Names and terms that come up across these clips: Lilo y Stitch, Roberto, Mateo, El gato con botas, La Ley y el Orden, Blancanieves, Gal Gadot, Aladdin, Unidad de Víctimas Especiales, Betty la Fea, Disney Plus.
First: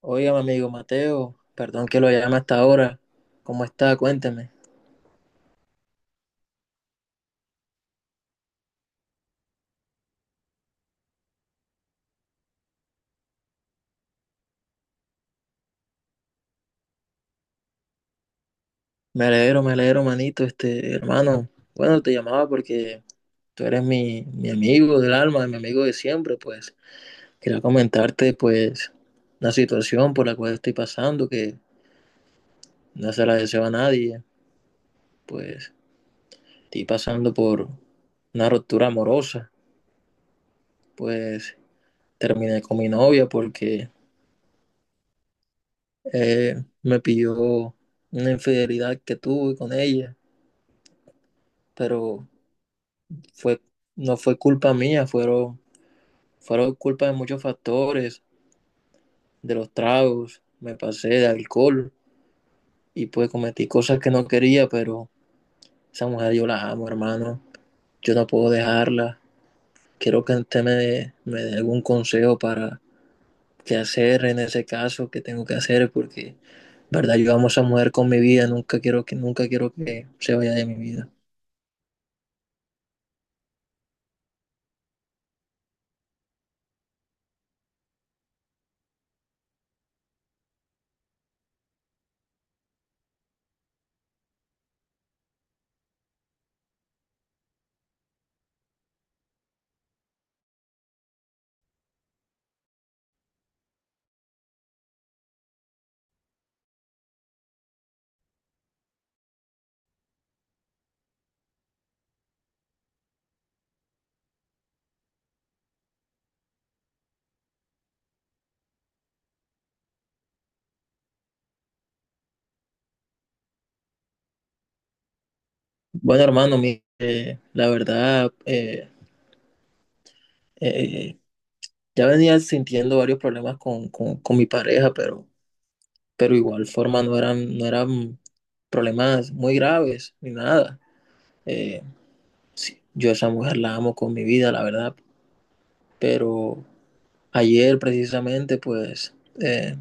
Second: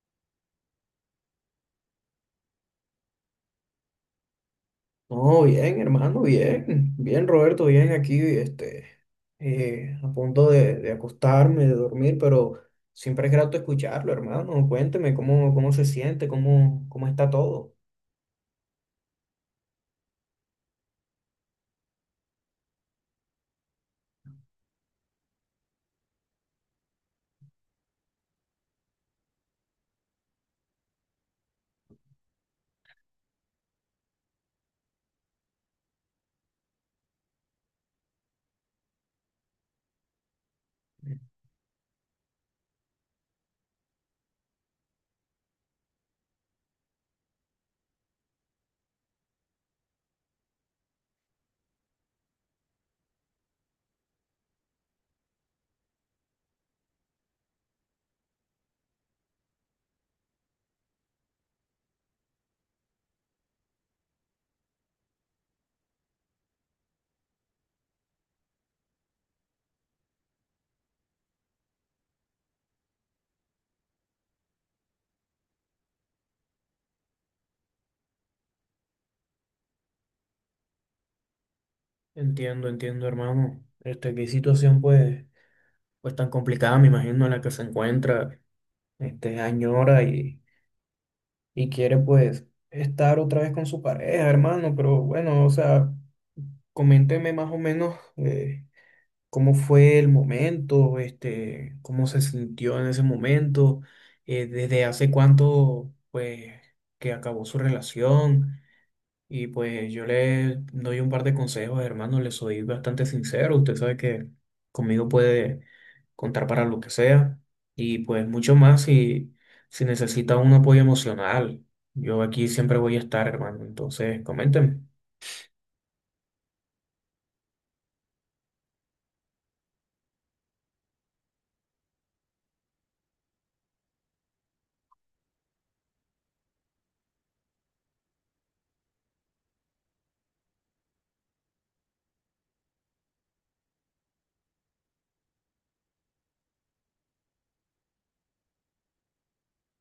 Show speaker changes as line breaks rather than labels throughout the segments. Oiga, mi amigo Mateo, perdón que lo llame hasta ahora. ¿Cómo está? Cuénteme.
No, bien, hermano, bien. Bien, Roberto, bien aquí, a punto de acostarme, de dormir, pero siempre es grato escucharlo, hermano. Cuénteme cómo se siente, cómo está todo.
Me alegro, manito, este hermano. Bueno, te llamaba porque tú eres mi amigo del alma, mi amigo de siempre, pues quería comentarte, pues, una situación por la cual estoy pasando, que no se la deseo a nadie. Pues estoy pasando por una ruptura amorosa. Pues terminé con mi novia porque me pidió una infidelidad que tuve con ella, pero fue, no fue culpa mía, fueron, fueron culpa de muchos factores, de los tragos, me pasé de alcohol y pues cometí cosas que no quería, pero esa mujer yo la amo, hermano. Yo no puedo dejarla. Quiero que usted me dé algún consejo para qué hacer en ese caso, qué tengo que hacer, porque, verdad, yo amo a esa mujer con mi vida, nunca quiero que, nunca quiero que se vaya de mi vida.
Entiendo, hermano. Qué situación, pues tan complicada, me imagino, en la que se encuentra, añora y quiere, pues, estar otra vez con su pareja, hermano, pero bueno, o sea, coménteme más o menos. Cómo fue el momento, cómo se sintió en ese momento, desde hace cuánto, pues, que acabó su relación. Y pues yo le doy un par de consejos, hermano, le soy bastante sincero. Usted sabe que conmigo puede contar para lo que sea. Y pues mucho más si necesita un apoyo emocional. Yo aquí siempre voy a estar, hermano. Entonces, coménteme.
Bueno, hermano, la verdad, eh, ya venía sintiendo varios problemas con mi pareja, pero igual forma no eran, no eran problemas muy graves ni nada. Eh, sí, yo a esa mujer la amo con mi vida, la verdad, pero ayer precisamente pues eh,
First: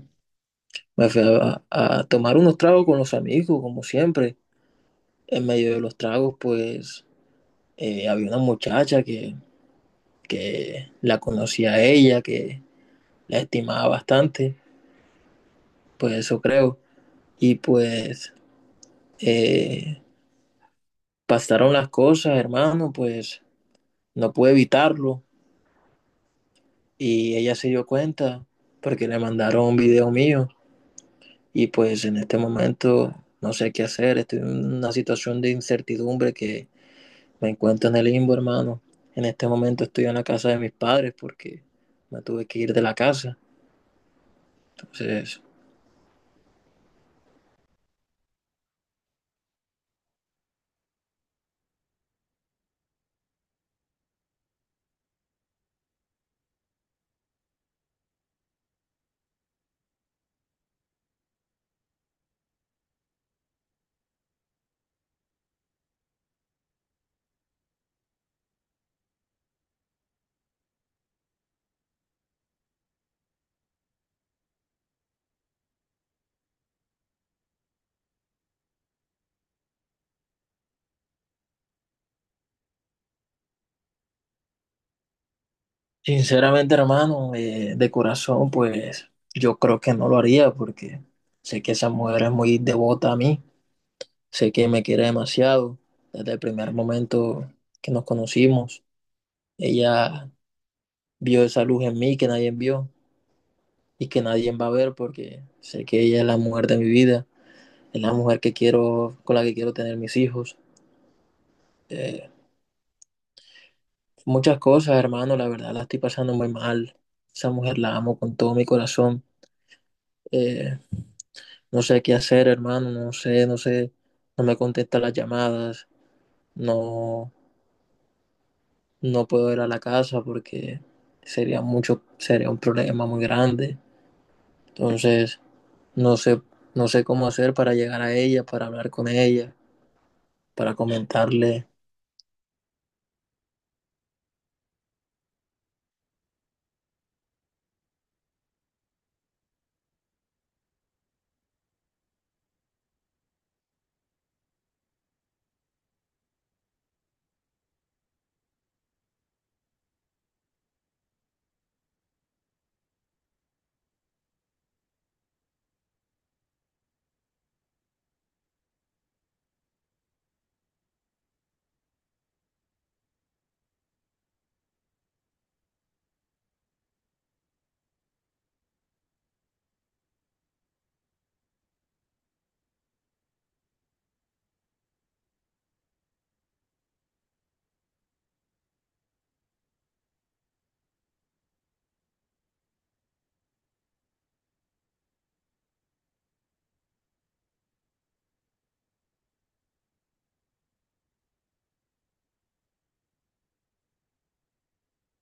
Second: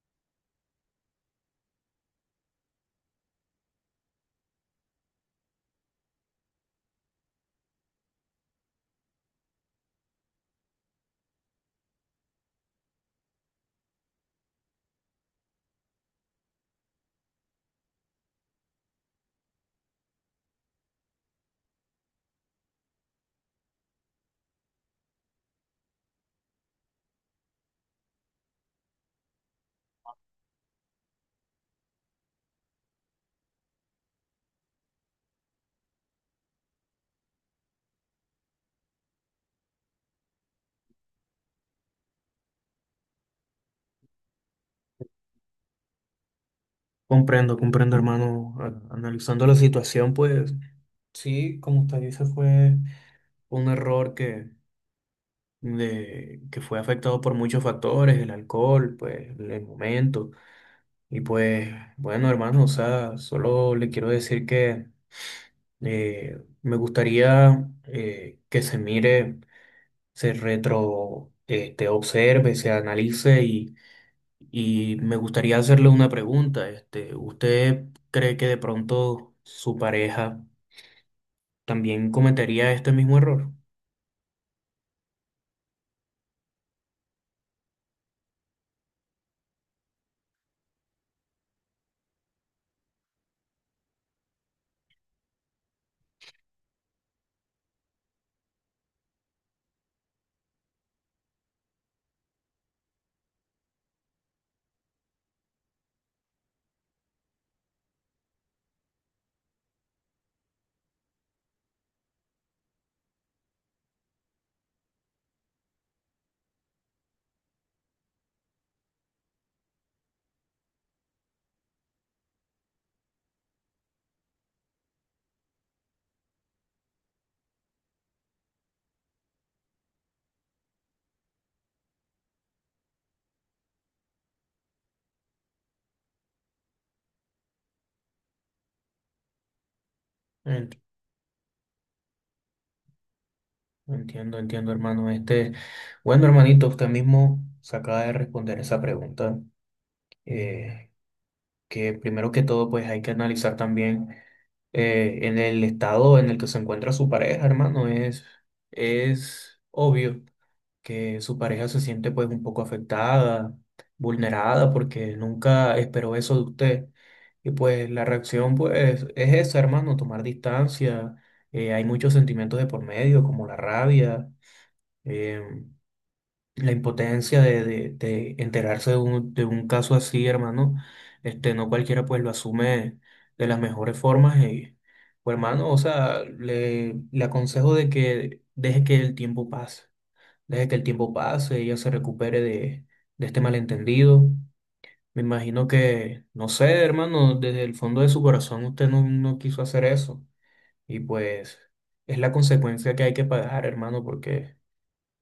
me fui a tomar unos tragos con los amigos, como siempre. En medio de los tragos pues había una muchacha que la conocía a ella, que la estimaba bastante, pues eso creo. Y pues eh, pasaron las cosas, hermano, pues no pude evitarlo y ella se dio cuenta porque le mandaron un video mío y pues en este momento no sé qué hacer, estoy en una situación de incertidumbre que me encuentro en el limbo, hermano. En este momento estoy en la casa de mis padres porque me tuve que ir de la casa. Entonces,
Comprendo, hermano. Analizando la situación, pues sí, como usted dice, fue un error que fue afectado por muchos factores, el alcohol, pues el momento. Y pues, bueno, hermano, o sea, solo le quiero decir que me gustaría que se mire, observe, se analice y me gustaría hacerle una pregunta. ¿Usted cree que de pronto su pareja también cometería este mismo error?
sinceramente, hermano, de corazón, pues yo creo que no lo haría porque sé que esa mujer es muy devota a mí. Sé que me quiere demasiado. Desde el primer momento que nos conocimos, ella vio esa luz en mí que nadie vio y que nadie va a ver porque sé que ella es la mujer de mi vida, es la mujer que quiero, con la que quiero tener mis hijos. Eh, muchas cosas, hermano, la verdad la estoy pasando muy mal. Esa mujer la amo con todo mi corazón. Eh, no sé qué hacer, hermano, no sé, no sé, no me contesta las llamadas, no no puedo ir a la casa porque sería mucho, sería un problema muy grande. Entonces, no sé, no sé cómo hacer para llegar a ella, para hablar con ella, para comentarle.
Entiendo, hermano. Bueno, hermanito, usted mismo se acaba de responder esa pregunta, eh, que primero que todo, pues hay que analizar también en el estado en el que se encuentra su pareja, hermano. Es obvio que su pareja se siente pues un poco afectada, vulnerada, porque nunca esperó eso de usted. Y pues la reacción pues es esa, hermano, tomar distancia. Hay muchos sentimientos de por medio, como la rabia, eh, la impotencia de enterarse de de un caso así, hermano, no cualquiera pues lo asume de las mejores formas. Y, pues, hermano, o sea, le aconsejo de que deje que el tiempo pase, deje que el tiempo pase, ella se recupere de este malentendido. Me imagino que, no sé, hermano, desde el fondo de su corazón usted no, no quiso hacer eso. Y pues es la consecuencia que hay que pagar, hermano, porque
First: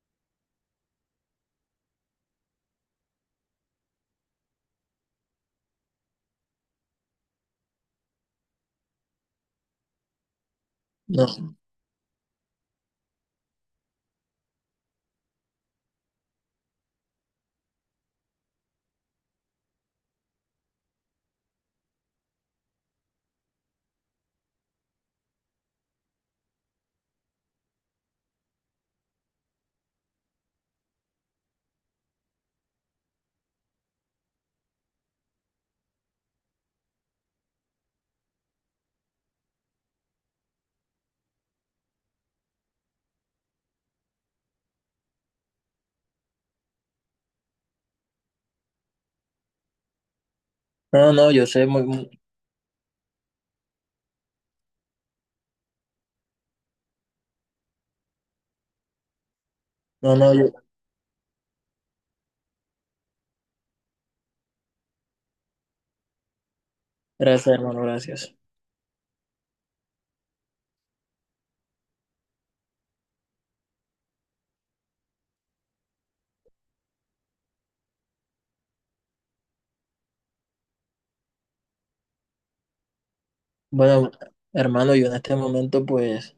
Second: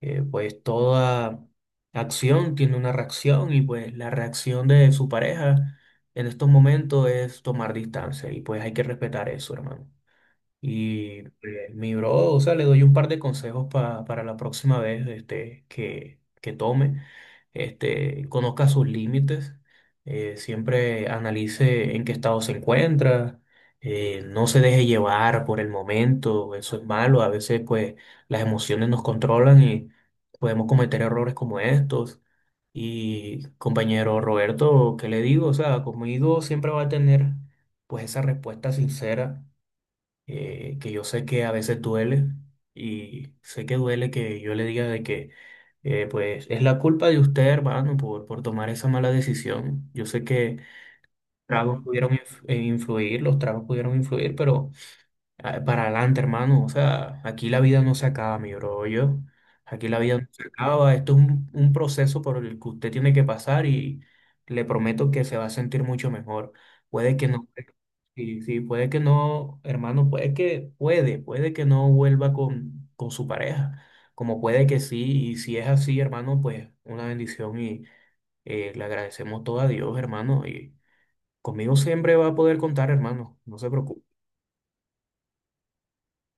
pues toda acción tiene una reacción y pues la reacción de su pareja en estos momentos es tomar distancia y pues hay que respetar eso, hermano. Y
No,
mi bro, o sea, le doy un par de consejos para la próxima vez que tome. Este, conozca sus límites, siempre analice en qué estado se encuentra, no se deje llevar por el momento, eso es malo. A veces, pues, las emociones nos controlan y podemos cometer errores como estos. Y compañero Roberto, ¿qué le digo? O sea, conmigo siempre va a tener, pues, esa respuesta sincera, que yo sé que a veces duele y sé que duele que yo le diga de que pues es la culpa de usted, hermano, por tomar esa mala decisión. Yo sé que
no, no, yo sé muy, muy-
influir, los tragos pudieron influir, pero ah, para adelante, hermano. O sea, aquí la vida no se acaba, mi bro. Yo, aquí la
no,
vida no
no,
se
yo-
acaba. Esto es un proceso por el que usted tiene que pasar y le prometo que se va a sentir mucho mejor. Puede que no,
gracias, hermano, gracias.
sí, sí, puede que no, hermano, puede que no vuelva con su pareja, como puede que sí. Y si es así, hermano, pues una bendición y le agradecemos todo a Dios, hermano. Y conmigo siempre va a poder contar, hermano. No se preocupe.
Bueno, hermano, yo en este momento, pues,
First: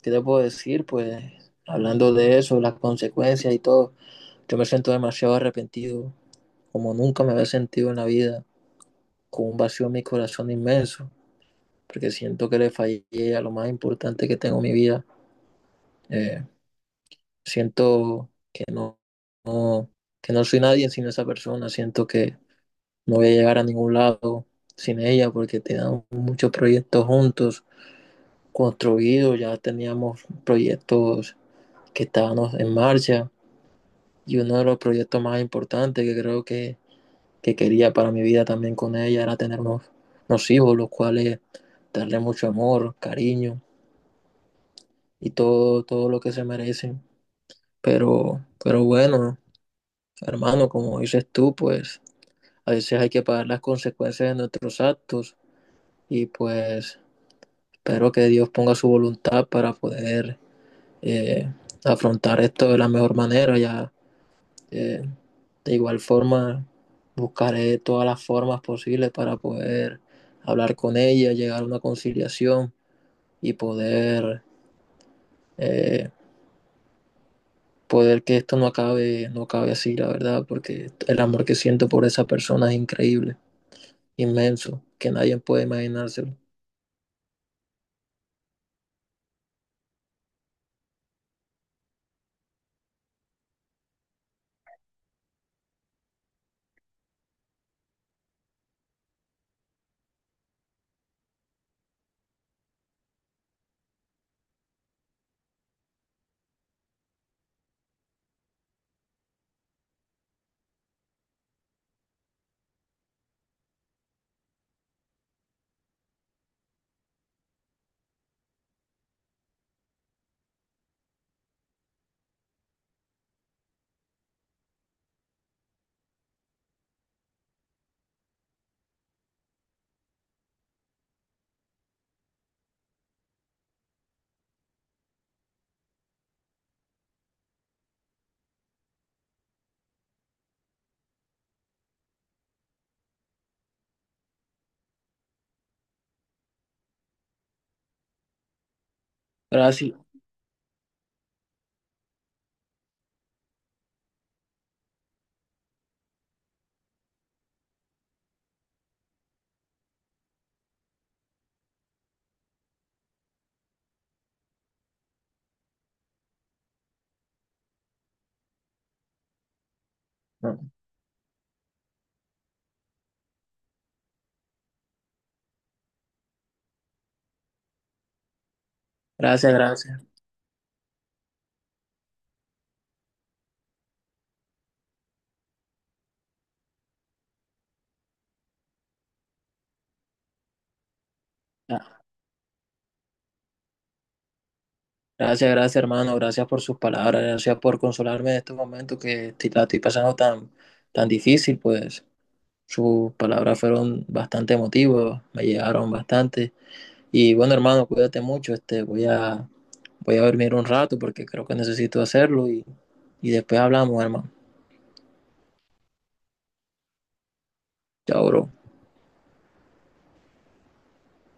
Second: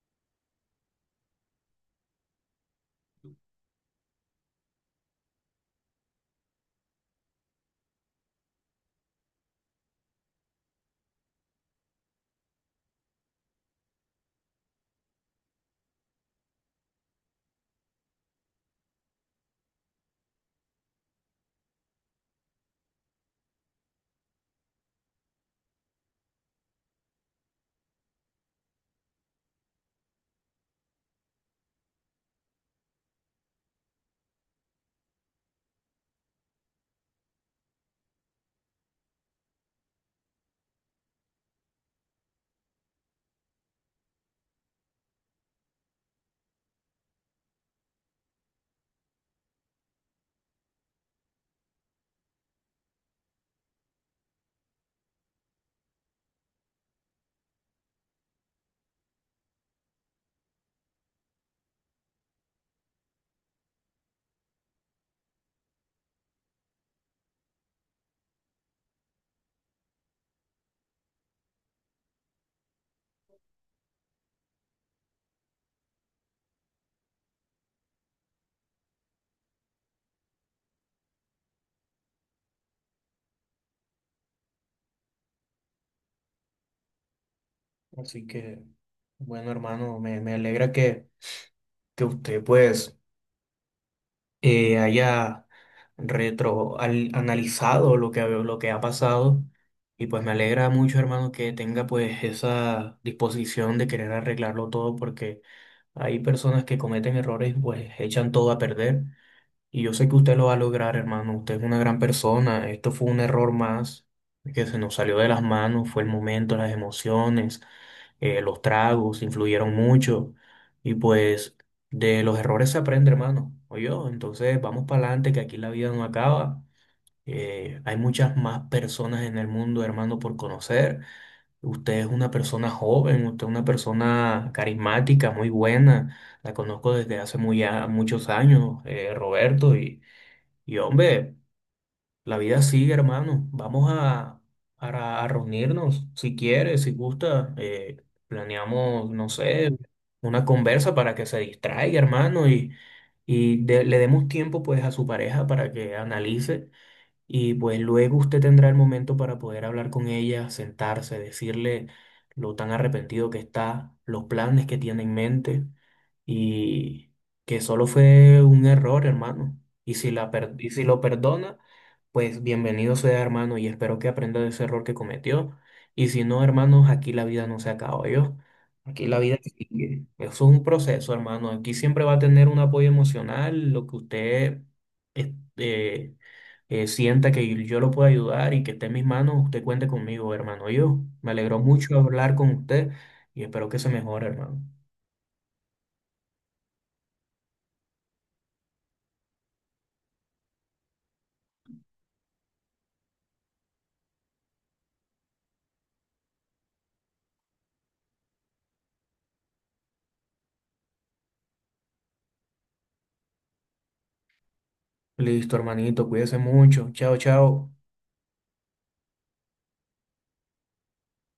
¿qué te puedo decir? Pues, hablando de eso, las consecuencias y todo, yo me siento demasiado arrepentido, como nunca me había sentido en la vida, con un vacío en mi corazón inmenso, porque siento que le fallé a lo más importante que tengo en mi vida. Eh, siento que no, no, que no soy nadie sin esa persona, siento que no voy a llegar a ningún lado sin ella porque teníamos muchos proyectos juntos, construidos, ya teníamos proyectos que estábamos en marcha y uno de los proyectos más importantes que creo que quería para mi vida también con ella era tener unos, unos hijos, los cuales darle mucho amor, cariño, y todo, todo lo que se merecen. Pero bueno, hermano, como dices tú, pues a veces hay que pagar las consecuencias de nuestros actos y pues espero que Dios ponga su voluntad para poder eh, afrontar esto de la mejor manera. Ya eh, de igual forma buscaré todas las formas posibles para poder hablar con ella, llegar a una conciliación y poder eh, poder que esto no acabe, no acabe así, la verdad, porque el amor que siento por esa persona es increíble, inmenso, que nadie puede imaginárselo.
Así que, bueno, hermano, me alegra que usted pues haya analizado lo que ha pasado y pues me alegra mucho, hermano, que tenga pues esa disposición de querer arreglarlo todo porque hay personas que cometen errores y pues echan todo a perder y yo sé que usted lo va a lograr, hermano. Usted es una gran persona. Esto fue un error más que se nos salió de las manos. Fue el momento, las emociones, los tragos influyeron mucho. Y pues de los errores se aprende, hermano. Oye, oh, entonces vamos para adelante, que aquí la vida no acaba. Hay muchas más personas en el mundo, hermano, por conocer. Usted es una persona joven, usted es una persona carismática, muy buena. La conozco desde hace muchos años, Roberto. Y hombre, la vida sigue, hermano. Vamos a reunirnos, si quiere, si gusta. Planeamos, no sé,
Gracias,
una conversa para que se distraiga, hermano, y, le demos tiempo pues a su pareja para que analice. Y pues luego usted tendrá el momento para poder hablar con ella, sentarse, decirle lo tan arrepentido que está, los planes que tiene en mente y que solo fue un error, hermano. Y
no,
y si lo perdona, pues bienvenido sea, hermano, y espero que aprenda de ese error que cometió. Y si no, hermanos, aquí la vida no se acaba, yo. Aquí la vida
gracias, gracias.
sigue. Eso es un proceso, hermano. Aquí siempre va a tener un apoyo emocional, lo que usted este, sienta que yo lo puedo ayudar y que esté en mis manos, usted cuente conmigo, hermano. Yo me alegró mucho
Ah,
hablar con usted y espero que se mejore, hermano.
gracias, gracias, hermano, gracias por sus palabras, gracias por consolarme en estos momentos que estoy- la estoy pasando tan, tan difícil, pues sus palabras fueron bastante emotivas, me llegaron bastante. Y bueno, hermano, cuídate mucho, este, voy a, voy a dormir un rato porque creo que necesito hacerlo y después hablamos, hermano.
Listo, hermanito, cuídese mucho. Chao, chao.
Chao, bro.